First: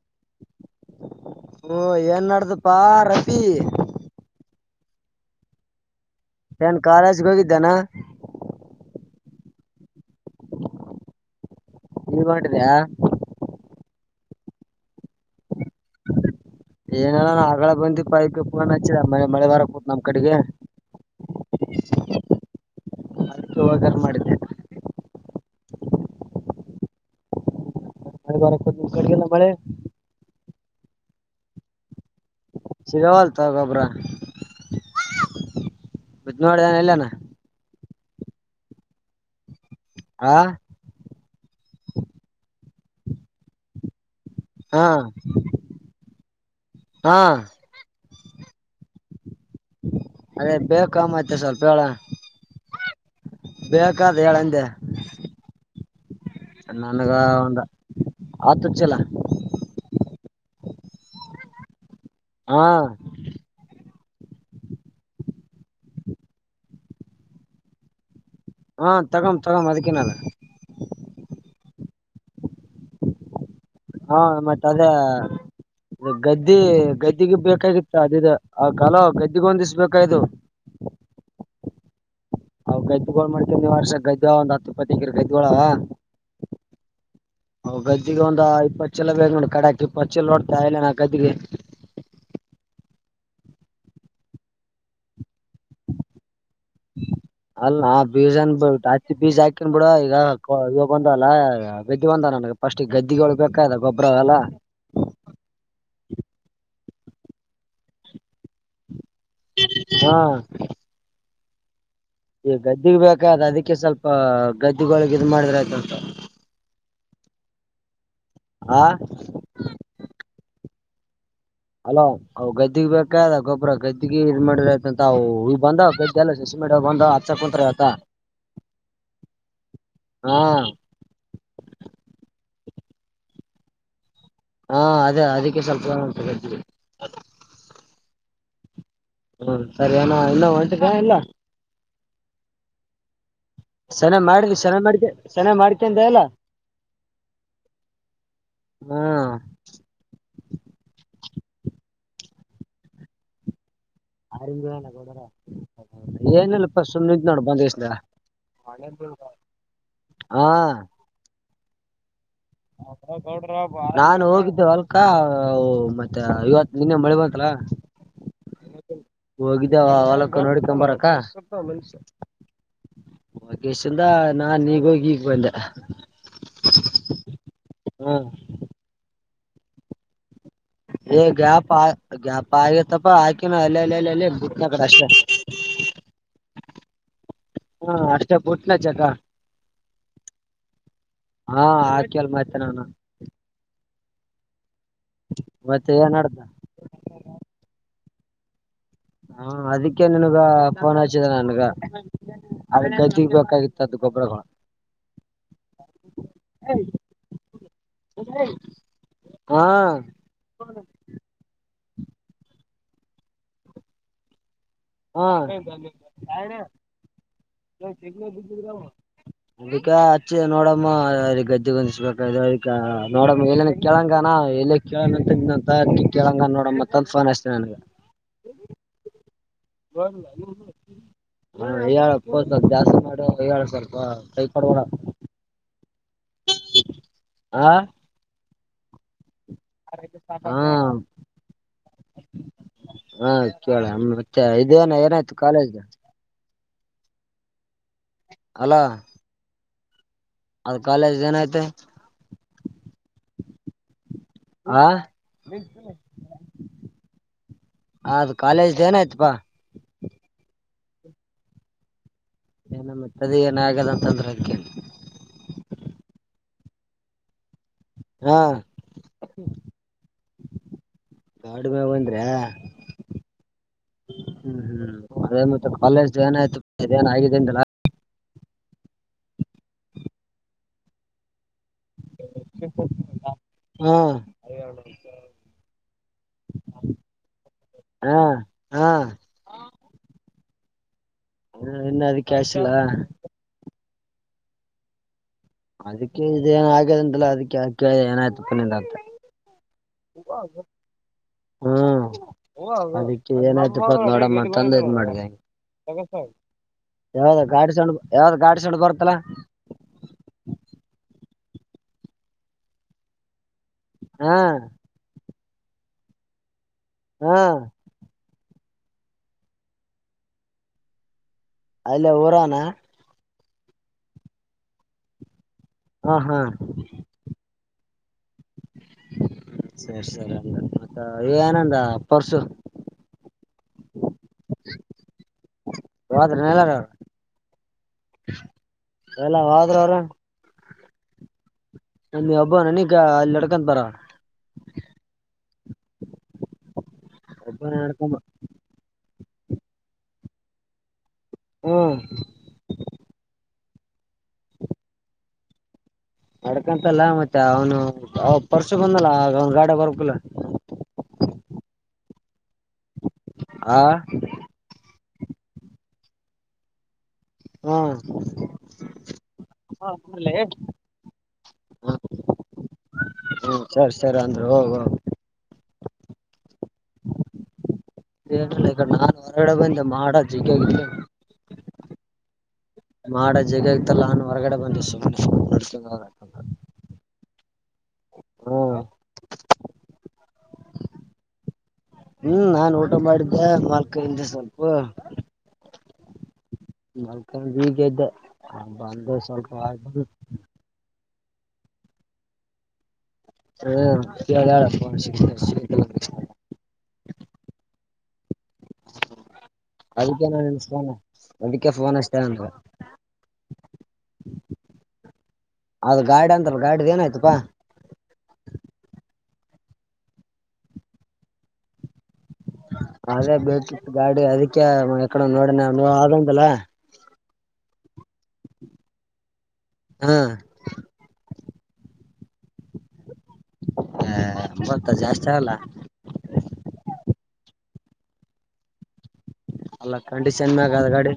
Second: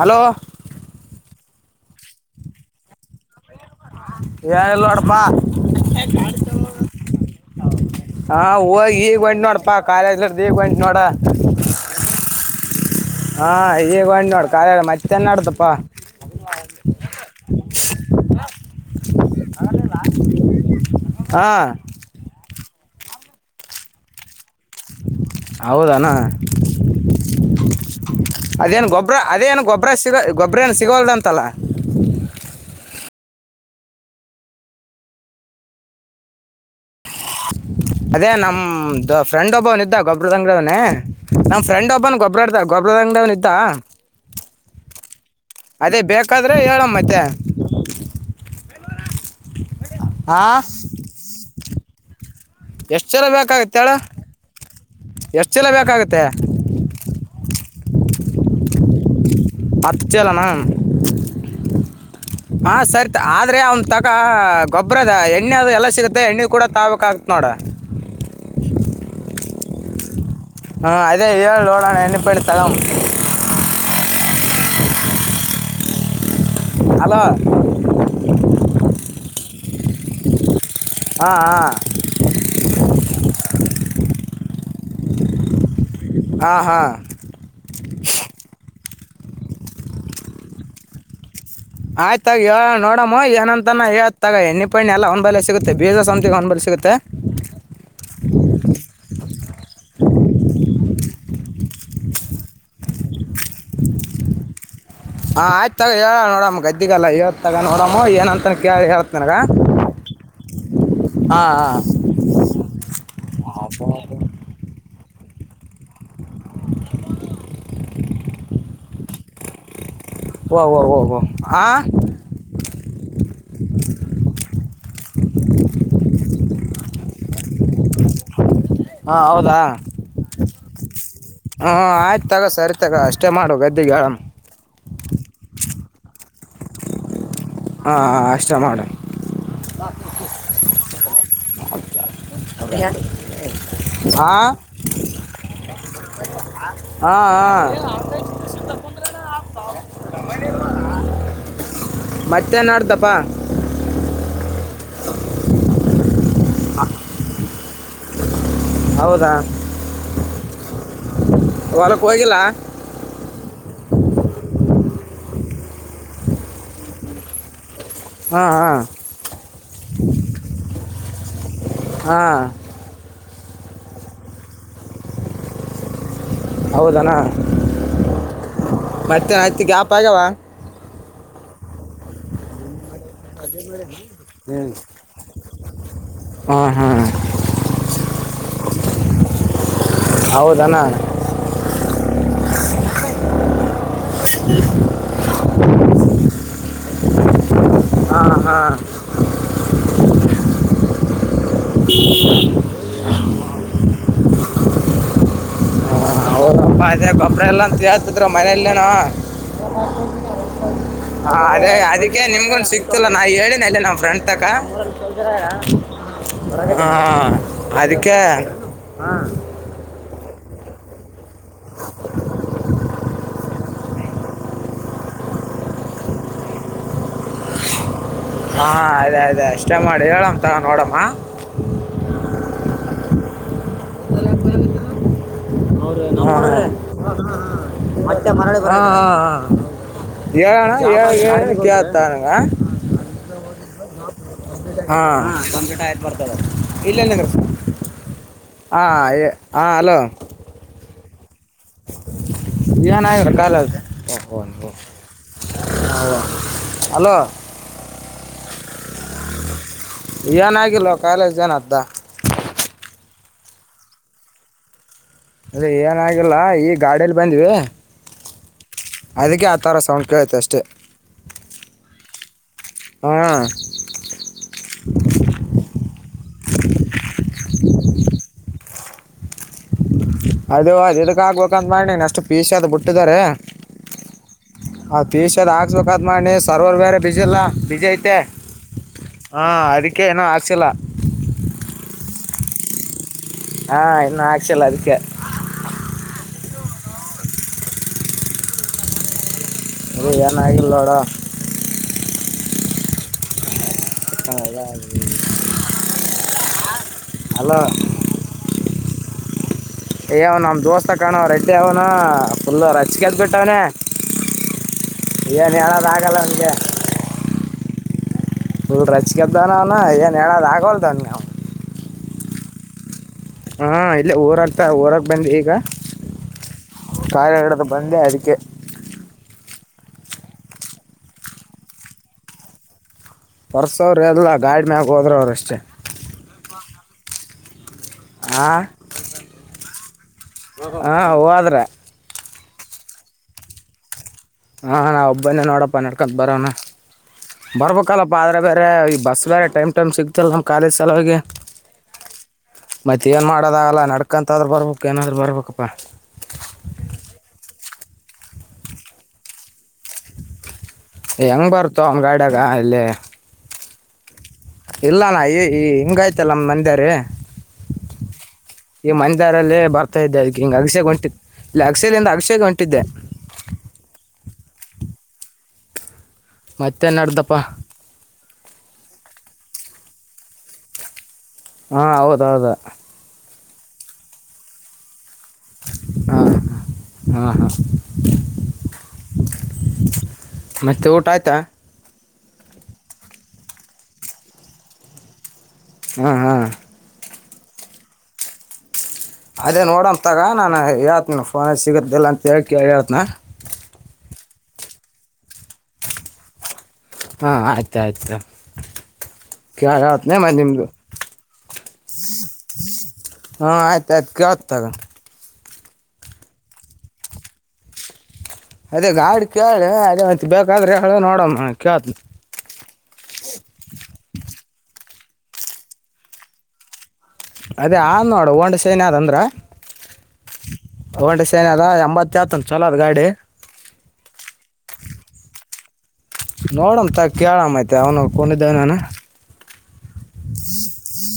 hello ಓ ಏನ್ ನ್ದಪ್ಪಾ ರಫಿ ಎನಿಲ್ ನೋಡಪ್ಪ ನ್ ಕಾಲೇಜ್ಗೆ ಹೋಗಿದ್ದಾನ ಹಾ ಹೋಗಿ ಈಗ ಒಂಟ್ ನೋಡಪಾ ಕಾಲೇಜ್ ದಗ ಒಂಟ ನೋಡ ಈಗ ಒಂಟಿದ ಹಾ ಈಗ ಒ ನೋಡ್ ಕ ಮತ್ತೆನ್ಾಡ್ದಪ್ಪ ಏನಲ್ಲ ನಾ ಹಗಳ ಬಂದಿ ಪಕ್ಕೆ ಪೂರ ನಚ್ಚಿದ ಮೆ ಮಳೆ ಬಾರ ಕೂತ್ ನಮ್ ಕಡೆಗೆ ಹಾ ಹವಾಗಾರ ಮಾಡಿದ್ದೆ ಹೌದನಾ ಮಳೆ ಬರಕೂತ್ ಅದೇನು ನಿಮ್ ಗೊಬ್ಬ್ರ ಕಡೆಗೆಲ್ಲ ಮಳೆ ಅದೇನು ಗೊಬ್ಬ್ರ ಸಿಗ ಗೊಬ್ಬರ ಏನು ಸಿಗೋಲ್ದಂತಲ್ಲ ಸಿಗಾವಲ್ತ ಗೊಬ್ರ ಬದ್ ಮಾಡೋಡದನ ಎಲ್ಲನ ಅದೇ ನಮ್ದ ಫ್ರೆಂಡ್ ಒಬ್ಬವನ್ದ ಆ ಗೊಬ್ಬ್ರದಂಗಡವನೇ ನಮ ಫ್ರಂಡ್ ಒಬ್ಬನ್ ಗೊಬ್ರಾಡ್ತ ಗೊಬ್ಬರದಂಗ ದವ್ನ ಇದ್ದ ಹಾ ಅದೇ ಬೇಕಾದ್ರೆ ಏಳಮ್ಮ ಹಾ ಮತ್ತೆ ಹಾ ಅದೇ ಬೇ ಕಾಮ ಆಯ್ತ ಸ್ವಲ್ಪ ಹೇಳ ಎಷ್ಟು ಚಲ ಬೇಕಾಗುತ್ತೆ ಹೇಳು ಬೇಕಾದ ಎಷ್ಟು ಜಲ ಬೇಕಾಗುತ್ತೆ ನನಗ ಒಂದ ಆತ್ತು ಹಚ್ಚಲ್ಲ ಹತ್ತು ಚಲನಾ ಹಾ ಹ ಸರಿತ ಆದ್ರೆ ಅವನ್ ತ ಗೊಬ್ಬರದ ಎಣ್ಣೆ ಅ ಎಲ್ಲ ಸಿಗುತ್ತೆ ಎಣ್ಣೆ ಕೂಡ ತಗೋಬೇಕಾಗುತ್ತೆ ನೋಡ ಹಾ ತಗಾಮ್ ತಗ್ ಅದಕ್ಕೆನಾನ ಹಾಂ ಅದೇ ಎಲ್ ನೋಡಣ ಎಣ್ಣೆ ಪ್ಯಾಕೆಟ್ ತೊಗೊಳೋಣ ಹಾ ಮತ್ತೆ ಅದೇ ಗದ ಗೆ ಅಲೋ ಗದ್ದಿಗೆ ಬೇಕಾಗಿತು ಅದಿದ ಆ ಕಾಲ ಗದ್ದಿಗೆ ಒಂದಿಸಬೇಕಾಯ್ತು ಹಾಂ ಹಂ ಅವವು ಗದ್ದುಗಳುಳ ಮಾಡ್ಕೊಂಡು ವರ್ಷ ಗದ್ದು ಒಂದ ಹತ್ಪ್ಪತ್ತಕಿರ ಗದ್ದುಗಳ ಹ ಹಾ ಹಾ ಗ್ದಗ ಒಂದು ಇಪ್ಪತ್ತು ಪಾತು ಚ್ಚೆಲ್ಲ ಬೇ ನೋಡಿ ಕಡಾಕಿ ಪಚ್ಚೆಲ್ ನೋಡ್ತಾ ಇಲ್ಲ ನಾ ಕದ್ರಿ ಆಯ್ತಾ ಆಗ ಹೇಳೋಣ ನೋಡಮ್ಮ ಏನಂತಾನ ತಗ ಎಣ್ಣೆ ಪಣ್ಣ ಎಲ್ಲ ಹಂಬಲೆ ಸಿಗುತ್ತೆ ಬೀಜ ಸಂಪಿಗೆ ಹಂಬಲಿ ಸಿಗುತ್ತೆ ಅಲ್ಲ ಬೀಜನ್ ಬೆಲ್ಟ್ ಹಾಕಿ ಬೀಜಾಕ್ ಆಗ್ತೀನಿ ಬಿಡೋ ಈಗ ಇವಾಗ ಬಂದಲ್ಲಾ ಗದ್ದಿ ಬಂದ ನನಗೆ ಪಫಸ್ಟ್ ಗದ್ದಿಗಳು ಬೇಕದ ಗೊಬ್ರ ಎಲ್ಲ ಹ್ಮ ಹಾ ಆಯ್ತ ತಗ ಹೇಳ ನೋಡಮ್ಮ ಗದ್ದಿಗೆಲ್ಲ ಇವತ್ ತಗ ನೋಡಮ್ಮ ಏನ ಅಂತ ಕೇಳಿ ಹೇಳ್ತೇನೆ ಹಾ ಹಾ ಹಾ ಈ ಗದ್ದಗ್ ಬೇಕ್ರ ಅದಕ್ಕೆ ಸ್ವಲ್ಪ ಗದ್ದಿಗೊಳಗೆ ಇದು ಮಾಡಿದ್ರೆ ಆಯ್ತಂತ ಆಾ ವ ವ ಅಲೋ ಅ ಗದ್ದಿಗ್ ಬೇಕ ಗೊಬ್ಬ ಅ್ರ ಗದ್ದಗಿಗೆ ಇ ಮಾಡ್ರ ಆಯತಂತ ಈ ಬಂದವ ಬೇಜಾನ್ ಶಶಿ ಮೇಡಂ ಬಂದ ಅಚ್ಚ ಕುಂತಾರ ಆತ ಹಾ ಹೌದಾ ಹಾ ಹ ಆಯ್ತು ತಗೋ ಸರಿ ಅಷ್ಟೇ ಮಾಡು ಗದ್ದಿಗ ಹಾ ಅದೇ ಅದಕ್ಕೆ ಸ್ವಲ್ಪ ಉಟ [inaudible] ಹಾಂ ಅಷ್ಟೇ ಮಾಡೋ ಹ್ಮ ಸರಿ ಅಣ್ಣ ಎಲ್ಲಾನು ಒಂಟಿದ್ಯ ಇಲ್ಲ ಹಾ ಸನೆ ಹಾ ಮಾಡಿದಿ ಸನೆ ಮಾಡ್ಕ ಸನೆ ಮಾಡ್ಕೊಂಡ ಇಲ್ಲ ಹಾ ಹ್ಮ ಮತ್ತೆನಾಡ್ತಪ್ಪ ಸುಳಿದ್ ನೋಡು ಬಂದಿದ್ದೀಯಾ ಹೌದಾ ಹಾ ಹೊಲಕ್ಕೆ ಹೋಗಿಲ್ಲ ನಾನು ಹೋಗಿದ್ದೆ ಒ ಲಕ್ಕ ಮತ್ತೆ ಇವತ್ತು ಇವತ್ತು ನಿನ್ನೆ ಮಳೆ ಬತ್ತಲ ಹಾ ಹಾ ಹೋಗಿದ್ದ ಅವಲಕ ನೋಡ್ಕೊಂಡ್ ಬರಕ್ಕ ಹಾ ಲೋಕೇಶ್ ಇಂದ ನಾನ್ ಈಗ ಹೋಗಿ ಈಗ್ ಬಂದೆ ಹೌದಣ ಹ್ಮ್ ಮತ್ತೆ ಹತ್ತು ಗ್ಯಾಪ್ ಆಗವಾ ಎ ಗಪ ಆ ಗಪ ಆಗೈ ತ್ತಪ್ಪಾ ಹಾಕಿನಿ ಅಲ್ಲ ಅಲ್ಲ ಅಲ್ಲ ಅಲ್ಲ ಬಿಟ್ಟನ ಕಡೆ ಅಷ್ಟೇ ಹಾ ಹಾ ಹಾ ಅಷ್ಟೇ ಬುಟ್ ನ ಚಟನಾ ಹೌದನ ಹಾ ಆಕಲ್ ಮತೆ ನಾನು ಹ ಮತ್ತೆ ಏನ್ಡ್್ದಾ ಹಾ ಹಾ ಹಾ ಅದಕ್ಕೆ ನನ್ಗ ೋನ್ ಹಚ್ಚಿದ ನನ್ಗ ಪಕ್ಕತ್ತ ತದು ಗೊಬ್ಬರ ಹ ಹೌಮ್ಮ ಅದೇ ಕಪ್ಡ ಎಲ್ಲಾ ಸೇತಕ್ರ ಮನೆಯಲ್ಲನ ಹಾ ಹಾ ಅದೇ ಅದಕ್ಕೆ ನಿಮ್ಗೊನ್ ಸಿತಿಲ್ಲ ನಾ ಹೇಳಿನನೆ ಅಲ್ಲಿ ನಮ್ಮ ಫ್ರಂಡ್ ತಕ ಹಾ ಹ ಅದಕ್ಕೆ ಅವಗ ಅಚ್ಚಿ ನೋಡಮ್ಮ ಗದ್ದೆಗೊಂದಿಸ್ಬೇಕ್ರ ಅವ ನೋಡಮ್ಮ ಎಲ್ಲಿನ ಕೆಳಂಗಾನ ಎಲ್ಲಿ ಕೆೇಳಂಗಂತ ಕೆಳಂಗ ನೋಡ ಮತ್ತಂತ ಫೋನ್ ಆ್ತ ನನ್ಗೆ ಹಾ ಅದ ಅದ ಹಳ ಪ ಜಸ್ ಮಾಡ ಕೈಯಾಳ ಸ್ವಲ್ಪ ಕೈಪಡುವಡ ನಮ ಆ ಮ ಮಾ ಏಣ ಹಾ ಳ ಏ ಕೇತಾನು ಕೇಳಿ ಹಾ ಕಪ್ಲೀಟ್ ಆಯ್ತು ಬರ್ತದೆ ಇಲ್ಲೆಲ್ಲ ಕೃಷ್ಣ ಅಲ್ಲಾ ಹಾ ಹಾ ಅಲೋ ಅದ್ ಕಾಲೇಜ್ ಏನೈತೆ ಏನ್ಾಗಿ್ರ ಕಾಲ ಅ ಓ ಆ ಹಲೋ ಅದು ಕಾಲೇಜ್ದ ಏನ ಆಯ್ತಪಾ ಏನಾಗಿಲ್ ಕಾಲೇಜ್ ಏನ್ದ ಏನ ಮತ್ತದ ಏನ ಆಗದ ಅಂತಂದ್ರೆ ಅದ್ಕೇನ್ ಅದ ಏನಾಗಿಲ್ಲ ಈ ಗಾಡಿಯಲ್ಲಿ ಬಂದ್ವಿ ಹಾ ಅದಕ್ಕೆ ಆ ತರ ಸೌಂಡ್ ಕೇಳೈತೆ ಅಷ್ಟೆ ಕಾಡುಮಂದ್ರೆ ಹಾಂ ಹ್ಮ್ ಹ್ಮ್ ಅದೇ ಮತ್ತೆ ಕಾಲೇಜ್ದ ಏನಾಯ್ತು ಏನ ಆಗಾಗಿದೆ ಅದು ಅದು ಇದಕ್ಕ ಆಗ್ಬೇಕಂತ ಮಾಡನಿ ಅಷ್ಟು ಪೀಶ ಅದು್ ಬಿಟ್ಟಿದಾರೆ ಹಾ ಹಾಕಿಸ್ಬೇಕಂತ ಮಾಡನಿ ಸರ್ವರ್ ಬೇರೆ ಬಿಜಿ ಅಲ್ಲ ಬಿಜಿ ಐತೆ ಹಾ ಹಾ ಹಾ ಅದಕ್ಕೆ ಏನೋ ಆಕ್ಸಿಲ್ಲ ಹ್ಮ ಇನ್ನ ಅದಕೆ ಹಾಕ್ಸಿಲ್ಲ ಹಾ ಇನ್ನು ಹಾಕ್ಸಿಲ್ಲ ಅದಕ್ಕೆ ಅದಕ್ಕೆ ಇದೇ ಏನ್ ಆಗಂಗಿಲ್ಲ ಅದಕ್ಕೆ ಕೇಳ ಏನಾಯ್ತು ನಿಂದ ಅಂತ ಇದು ಏನಾಗಿಲ್ಲ ನೋಡು ಹ್ಮ್ ಅದಕ್ಕೆ ಏನಾಯ್ತಪ್ಪ ನೋಡಮ್ಮ ಅಂತ ಇದ್ ಮಾಡ ಯಾವ್ದ ಅಲೋ ಗಾಡಿ ಸೊಂಡ್ ಯಾವ್ದ ಗಾಡಿ ಸೊಂಡ್ ಬರ್ತ್ತಲಾ ಏ ನಮ ದೋಸ್ತ ಕಾಣವ ರೆಡ್ಡಿ ಅವ್ನು ಫುಲ್ ರಜಿಕದ್ ಬಿಟ್ಟವನೆ ಹಾ ಏನು ಹೇಳನು ಆಗಲ್ಲ ಅಂದೆ ಹಾ ಹರು ರೊಚ್ಚಿಗೆದ್ದವನೇ ಅವನ ಏನ್ ಹೇಳೋದು ಆಗೋದು ಅವನಿಗೆ ಅಲ್ಲ ಊರಾನ ಹಾ ಇಲ್ಲ ಊರಕ್ತ ಊರಕ್ ಬಂದ ಈಗ ಹಾ ಹಾ ಕಾಯಿ ಇಡುದು ಬಂದ ಅದ ಹ ಸರಿ ಸರಿ ಅ ಮತ್ತ ಏನಂದ ಪರ್ಶು ಪರ್ಶು ಅವ್ರರು ಎಲ್ಲ ಗಾಡ ಮ್ಯಾಗ ಹೋದ್ರ ಅವರುಷ್ಟೇ ಹದ್ರ ಎಲ್ಲಾರ ಅವರು ಹಾಂ ಎಲ್ಲ ಹೋದ್ರ ಅವರು ಹಾ ಹೋದ್ರು ನಮ ಹಬ್ಬ ನನಗ ಅಲ್ಲಿ ನಡ್ಕೊಂತ ಬರ ಹಾ ನಾ ಒಬ್ಬನೇ ನೋಡಪ್ಪ ನೆಡ್ಕತ್ ಬರವನ ಒಬ್ಬ ನಡ್ಕೊಂಬ ಬರ್ಬೇಕಲ್ಲಪ್ಪಾ ಆದ್ರೆ ಬೇರೆ ಈ ಬಸ್ ಬೇರೆ ಟೈಮ್ ಟೈಮ್ ಸಿಗ್ತಲ್ಲ ನಮ್ ಕಾಲೇಜ್ ಸಲುವಿಗೆ ಹ್ಮ್ ಮತ್ತೆ ಏನ್ ಮಾಡೋದಾಗಲ್ಲ ನಡ್ಕಂತಾದ್ರರು ಬರ್ಬೇಕಕ್ ಏನಾದ್ರು ಬರ್ಬೇಕಪ್ಪಾ ನಡ್ಕಂತಲ್ಲ ಮತ್ತೆ ಅವನು ಅವ ಪರ್ಶು ಬಂದಲ್ಲ ಆ ಅವ್ನ್ ಗಾಡಗ ಬರಬೇಕಲ್ಲ ಹೆಂಗ್ ಬರ್ತೋ ಒನ ಗಾಡಾಗ ಅಲ್ಲಿ ಹಾ ಇಲ್ಲಾನಾಣ್ಣ ಈ ಈ ಹಿಂಗಾಯ್ತಲ್ಲ ನಮ್ಮ್ ಮಂದಾರಿ ಹ್ಮ್ ಈ ಮನೆ ದಾರಿಯಲ್ಲಿ ಬರ್ತಾ ಇದ್ದೆ ಅದ ಹಿಂಗ ಅಗಸ್ಯ ಹೊಂಟೀನಿ ಇಲ್ಲಿ ಹ್ಮ್ ಆಗಸ್ಯದಿಂದ ಆಗಸ್ಯ ಗೆ ಹೊಂಟಿದ್ದೆ ಹ್ಮ್ ಸರಿ ಸರಿ ಅಂದ್ರೆ ಹೋಗ ಹೋಗ ಮತ್ತೆ ಏನ್‌ನಡ್ಡಪ್ಪ ಹೇಳಿಲ್ಲ ಈಗ ನಾನನ್ ಹೊರಗಡೆ ಬಂದ ಮಾಡ ಜಿಗಗತ್ತು [unintelligible] ಹಾ ಹೌದೌದು ಅ ಜಗ ಇತ್ತಲ್ಲಾನು ಹೊರಗಡೆ ಬಂದ ಸು ಹಾ ಹಾ ಹಾ ಹಾ ಹ್ಮ್ ಮತ್ತೆ ಊಟ ಆಯ್ತಾ ಹ್ಮ್ ನಾನ್ ಊಟ ಮಾಡಿದ್ದೆ ಮಲ್ಕೂಂಡೆ ಸ್ವಲ್ಪ ಹ್ಮ್ ಹ್ಮ್ ಮಲ್ಕೂಂಡು ಈಗ ಏದ್ದೆ ಅದೇ ನೋಡೋನ್ ತಗ ನಾನ ಹೇಳ್ತ ಫೋನ ಸಿಗಿಲ್ಲ ಅಂತ ಹೇಳ್ ಕೇಳಿ ಹೇಳತ್ನಾ ಹ ಯ ಶ ಹಾ ಆಯ್ತ ಆಯ್ತು ಕೇಳಿ ಹೇಳ್ತೀನಿ ಅದಕ್ಕೆ ಮತ್ತೆ ನ ನಿಮ್ಮದು ಫೋನ್ ಅದಕ್ಕೆ ಫೋನ್ ಅಷ್ಟೇನೆಂತ ಹಾ ಆಯ್ತು ಆಯ್ತು ಕೆಳ್ತಿನಿ ತಗೋ ಅದು ಗಾಡ ಅಂದ್ರಲ ಗಾಡ್ದ ಏನಾಯ್ತಪಾ ಅದೇ ಗಾಡಿ ಕೇಳಿ ಅದೇ ಮತ್ತ ಬೇಕಾದ್ರೆ ಹೇಳ ನೋಡಮ್ಮ ಕೇಳುತ್ತಾನೆ ಅದೇ ಬೇಕಿತ್ತು ಗಾಡಿ ಅದಕ್ಕೆ ಏಕಡ ನೋಡನೆ ಅಂಗಂಗಿಲ ಅದೇ ಆ ನೋಡು ಹಂಡ ಸ್ಯೆನ್ದ ಅಂದ್ರ ಹಾ ಹಂಡ ಸೈನ್ ಹ ಎಂಬತ್ತ ಆತ ಚಲೋ ಅದು ಗಾಡಿ ಏ ಎಂಬತ್ತ ಜಾಸ್ತಿ ಆಗಲ್ಲ ನೋಡನ್ಂತ ಕೇಳ್ಐತೆ ಅವನು ಕೊಂಡಿದ್ದವನಾನ ಅಲ್ಲ ಕಂಡೀಷನ್ ಮೇ ಆಗದ ಗಾಡಿ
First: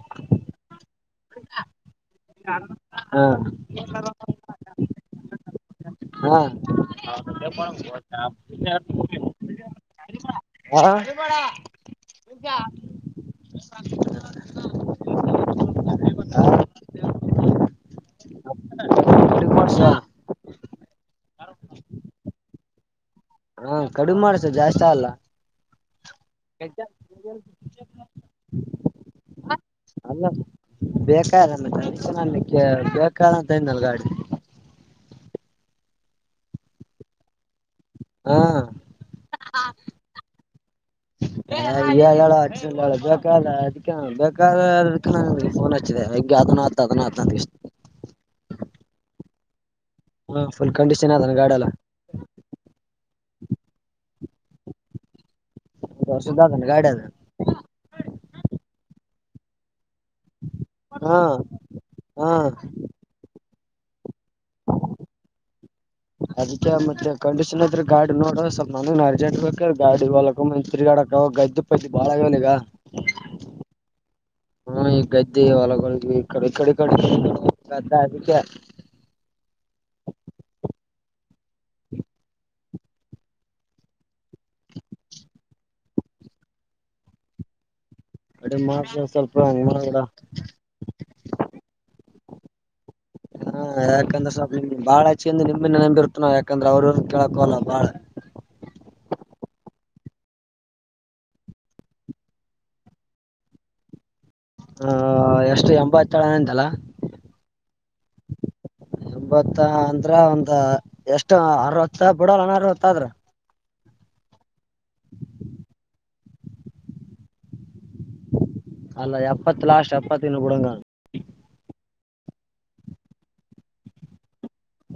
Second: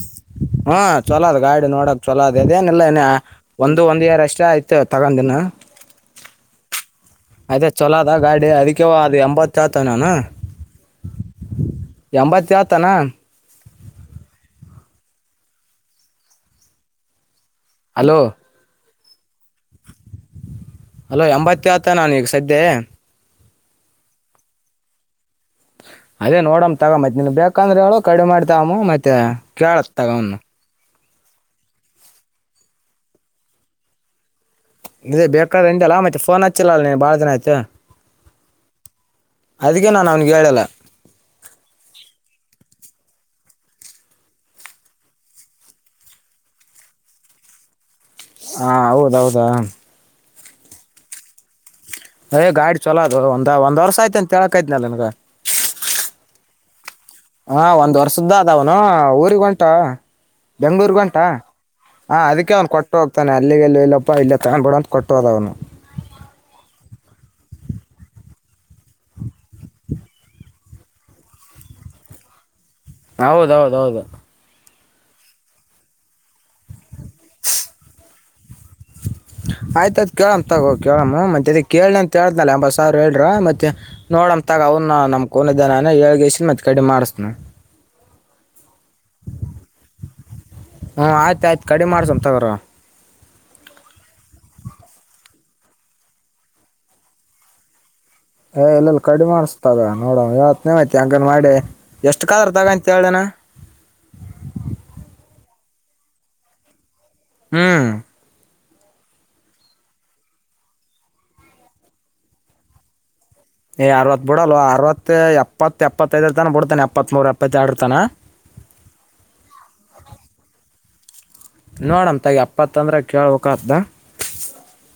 ಚಲೋದ್ ಗಾಡಿ ನೋಡಕ್ ಚಲೋದ್ ಅದೇನ ಇಿಲ್ಲ ಹಾ ಒಂದು ಒಂದ್ ಇಯರ್ ಎಷ್ಟ ಆಯಐತ ತಗೊಂಡಿನ ಹಾ ಅದ ಗಾಡಿ ಅದಕ್ಕೆ ಅದು ಎಂಬತ್ತು ಆತ ಹೌ ಎಂಬತ್ತ ಆತನಾ ಬಕಿ ಹಲೋ ಕಡಿಮೆ ಮಾಡ್ಸ ಹಲೋ ಎಂಬತ್ ಆಾವತ ನಾನೀಗ ಸದ್ಯೆ ಹಾ ಕಡುಮ ಮಾಡಸ ಜಾಸ್ತಿ ಅಲ್ಲ ಅದೇ ನೋಡಮ್ಮ ತಗ ಮತ್ತತ್ ನಿನ್ ಬೇಕಂದ್ರೆ ಹೇಳು ಕಡಿಮ ಮಾಡತಾವಮ್ಮ ಮತ್ತೆ ಕೇಳತ್ ತಗನು ಬೇಕಾಯಲ್ಲ ಬೇಕಾದ ಅಂತಿಂದಲ್ ಗಾಡಿ ಇೇ ಬೇಕಾದ್ರಂಟಲ್ಲ ಮತ್ತೆಫೋನ್ ಹಚ್ಚಿಲ್ಲ ಅಲ್ಲ ನೀ ಭಾಳ ದನ ಆಯತು ಹಾ ಅದಕ್ಕೆ ನಾನು ಅವನಿಗೆ ಹೇಳಲ್ಲ ಹ ಇಗಳ ಅ ಬೇಕಾದ ಅದಕ್ಕೆ ಬೇಕಾದ ಅದ ಫೋನ್ ಹಚ್ಚಿದೆ ಹಗೆ ಅದ ಆತ ಅದನ್ನ ಆತ ಅಂತ ಇಷ್ಟು ಹಾ ಹೌದೌದಾ ಹಾಫುಲ್ ಕಂಡಡಿಷನ್ ಅದ ಗಾಡಲ್ಲ ಯ್ ಗಾಡಿ ಚಲೋದು ಒಂದ್ ಒಂದ ವರ್ಷ ಆಯ್ತ ಅಂತ ಹೇಳಕೈ್ನಲ್ಲ ನನ್ಗ ಒಂದ್ ವರ್ಷದ ಅದನ ಗಾಡಿ ಅದ ಹ ಒಂದ್ ವರ್ಷದ್ದ ಅದ ಅವನು ಊರಿಗ ಉಂಟ ಬೆಂಗ್ಳೂರ್ ಗಂಟ ಹಾ ಹಾ ಅದಕ್ಕೆ ಅವ್ನು ಕೊಟ್ಟು ಹೋಗ್ತಾನೆ ಇಲ್ಲಿಗೆಲ್ಲ ಎಲ್ಲಪ್ಪ ಇಲ್ಲ ತಗೊಂಡಬಡೋಂತ ಕೊಟ್ಟೋದ ಅವನು ಅದಕ್ಕೆ ಮತ್ತೆ ಕಂಡೀಷನ್ ಹತ್ರೆ ಗಾಡಿ ನೋಡ ಸ್ವಲ್ ನನ ಅರ್ಜೆಂಟ್ ಬೇಕ ಗಾಡಿ ಹೊಕ ಮ ಕಡಕ ಗದ್ದು ಪೈಿ ಬಾಳಾಗವನ ಈಗ ಹೌದೌದೌದು ಹ್ಮ ಈ ಗದ್ದೆ ಹೊಲಗ ಈ ಕಡೆ ಈ ಕಡೆ ಕಡೆ್ದ ಅದಕ್ಕೆ ಆಯ್ತಾಯಯ್ತ್ ಕೇಳಮ್ ತಗೋ ಕೇಳ್ ಮತ್ತ ಕೇಳ ಅಂತ ಕೇಳನ ಎಂಬತ್ ಸಾವರ ಹೇಳ್ರ ಮತ್ತೆ ನೋಡಮ ತಗೋ ಅವ್ನ ನಮ್ ಕೋಿದ್ದಾನ ಎಳ್ಗಸನ್ ಮತ್ ಕಡೆ ಮಾಡಸನ ಕಡೆ ಮಾತ್ರ ಸ್ವಲ್ಪರಗಡ ಹ್ಞೂ ಆಯ್ತು ಆಯ್ತು ಕಡಿಮೆ ಮಾಡ್ಸಮ್ ತಗೋರ ಹಾ ಯಾಕಂದ್ರೆ ಸ್ವಲ್ ಬಾಳ ಆಚೆಿಂದ ನಿಂಬೆ ನಂಬಿ ಇರ್ತನ ಯಾಕಂದ್ರೆ ಅವ್ರ ಕೇಳಕಲ್ಲ ಬಾಳ ಏ ಎಲ್ಲೆಲ್ಲಿ ಕಡಿಮ ಮಾಡಸ ತಗ ನೋಡ ಇವತ್ನೇ ಆಐ್ತಿ ಹಂಗನ್ ಮಾಡಿ ಎಷ್ಟು ಕಾಲರ್ ತಗ ಅಂತ ಹೇಳ್ದೇನ ಹ ಎಷ್ಟು ಎಂಬತ್ತೇಳನಂತಲ್ಲ ಹ್ಮ್ ಎಂಬತ್ತ ಅಂದ್ರ ಒಂದ ಎಷ್ಟು ಅರವತ್ತು ಬಿಡಲ್ಲ ಅನರ್ವತ್ತ ಆದ್ರ ಏ್ ಅವತ್ ಬಿಡಲ್ವ ಅರವತ್ ಎಪ್ಪತ್ ಎಪ್ಪತ್ತೈದರ್ ತನ ಬಿಡ್ತಾನೆ ಎಪ್ಪತ್ತ್ ಮೂರ ಎಪ್ಪತ್ತರ ಅಲ್ಲ ಎಪ್ಪತ್ತು ಲಾಸ್ ಎಪ್ಪತ್ತ ಇನ್ನುೂ ಕೊಡಂಗ ನೋಡಮ ತಗ ಎಪ್ಪತ್ತಂದ್ರೆ ಕೇಳ್ಬೇಕ್ದ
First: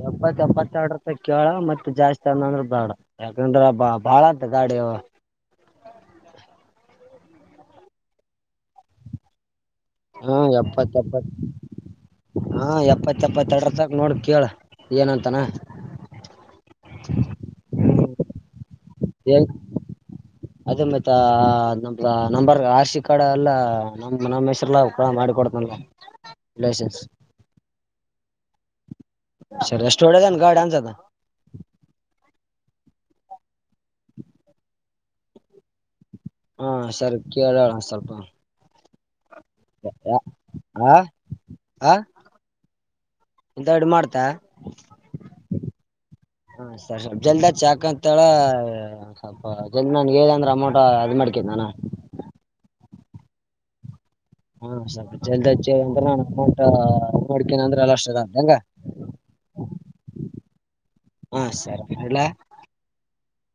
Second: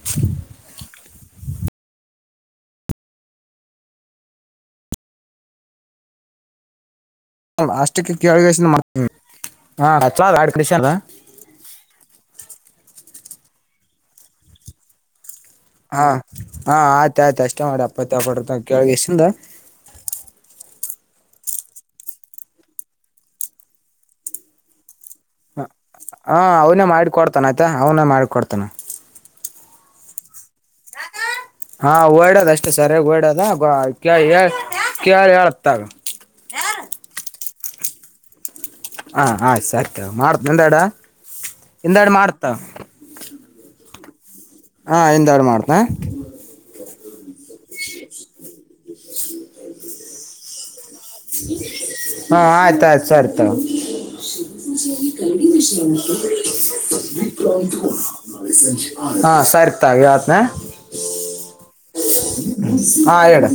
ಎಪ್ಪತ್ತ ಎಪ್ಪತ್ತೆರಡು ರೂಪಾಯಿ ಕೇಳ ಮತ್ತ ಜಾಸ್ತಿ ಚಂದ ಅಂದ್ರ ಬಾಡ ಯಾಕಂದ್ರ ಬ ಬಾಳ ಅಂತ ಗಾಡಿ ಆಸ್ಟ್ರಿಕ ಕೀಳ ವಸಿಂದ ಮ ಹ್ಮ ಎಪ್ಪತ್ತ ಎಪ್ಪತ್ ಹಾ ಎಪ್ಪತ್ ಇತ್ತಪ್ಪತ್ತ ಎಡರ ತಕ ನೋಡ್ ಕೇಳ ಏನಂತಾನ ಹಾ ಹಾ ಆಯ್ತ ಆಯ್ತು ಅಷ್ಟೇ ಮಾಡಿ ಅಪ್ಪತ್ತ ಕೊಡತು ಅದೇ ಮತ್ತ ನರ್ ಆಶಿ ಕಾಡ ಎಲ್ಲ ನಮ್ಮ್ ನಮ್ಮ್ ಹೆಸರುಲಾ ಹ ಹ ಅವನೇ ಮಾಡಿಿಕ ಕೊಡ್ತಾನ ಆಯ್ತಾ ಅವನೇ ಮಾಡಿಿಕೊಡ್ತಾನ ಸರಿ ಎಷ್ಟು ಒಳ್ಳದನ್ ಗ ಡಾನ್ಸ್ ಅದ ಹಾ ಓಡ್ಯದ ಅಷ್ಟೇ ಸರಿಯಾಗಿ ಓಡ್ಯದ ಕೇಳ ಹೇಳತ್ತಗ ಹಾ ಸರಿ ಕೇಳೋಣ ಸ್ವಲ್ಪ ಹಾ ಆಯ್ ಸತ್ಯ ಮಾಡತ ಎಂದಾಡ ಆ ಆ ಹಿಂದಾಡು ಮಾಡ್ತ ಇಂತ ಇಡ್ ಮಾಡ್ತಾ ಹಾ ಎಂದಾಡು ಮಾಡ್ತಾ ಸ ಸ್ವಲ್ಪ ಜಲ್ದ ಚಾಕ್ ಅಂತೇಳ ಸ್ವಲ್ಪ ಜಲ್ದಿ ನನ್ ಹೇಳ ಅಂದ್ರೆ ಅಮೌಂಟ್ ಅದ್ ಮಾಡ್ಕೇನಿ ನಾನ ಹಾ ಆಯ್ತ ಆಯ್ತು ಸರಿತ ಹಾ ಸ್ವಲ್ಪ ಜಲ್ದಿ ಹಚ್ಚಿ ಷ ಅಂದ್ರ ನಾನು ಅಮೌಂಟ್ ಮಾಡ್ಕೇನಿ ಅಂದ್ರ ಎಲ್ಲ ಅಷ್ಟ ಅದ ಹೆಂಗ ಹಾ ಸರಿರ್ತಾವ ಯತ್ನ ಹಾ ಸರಿ ಹೇಳಲ ಹಾ ಹೇಳ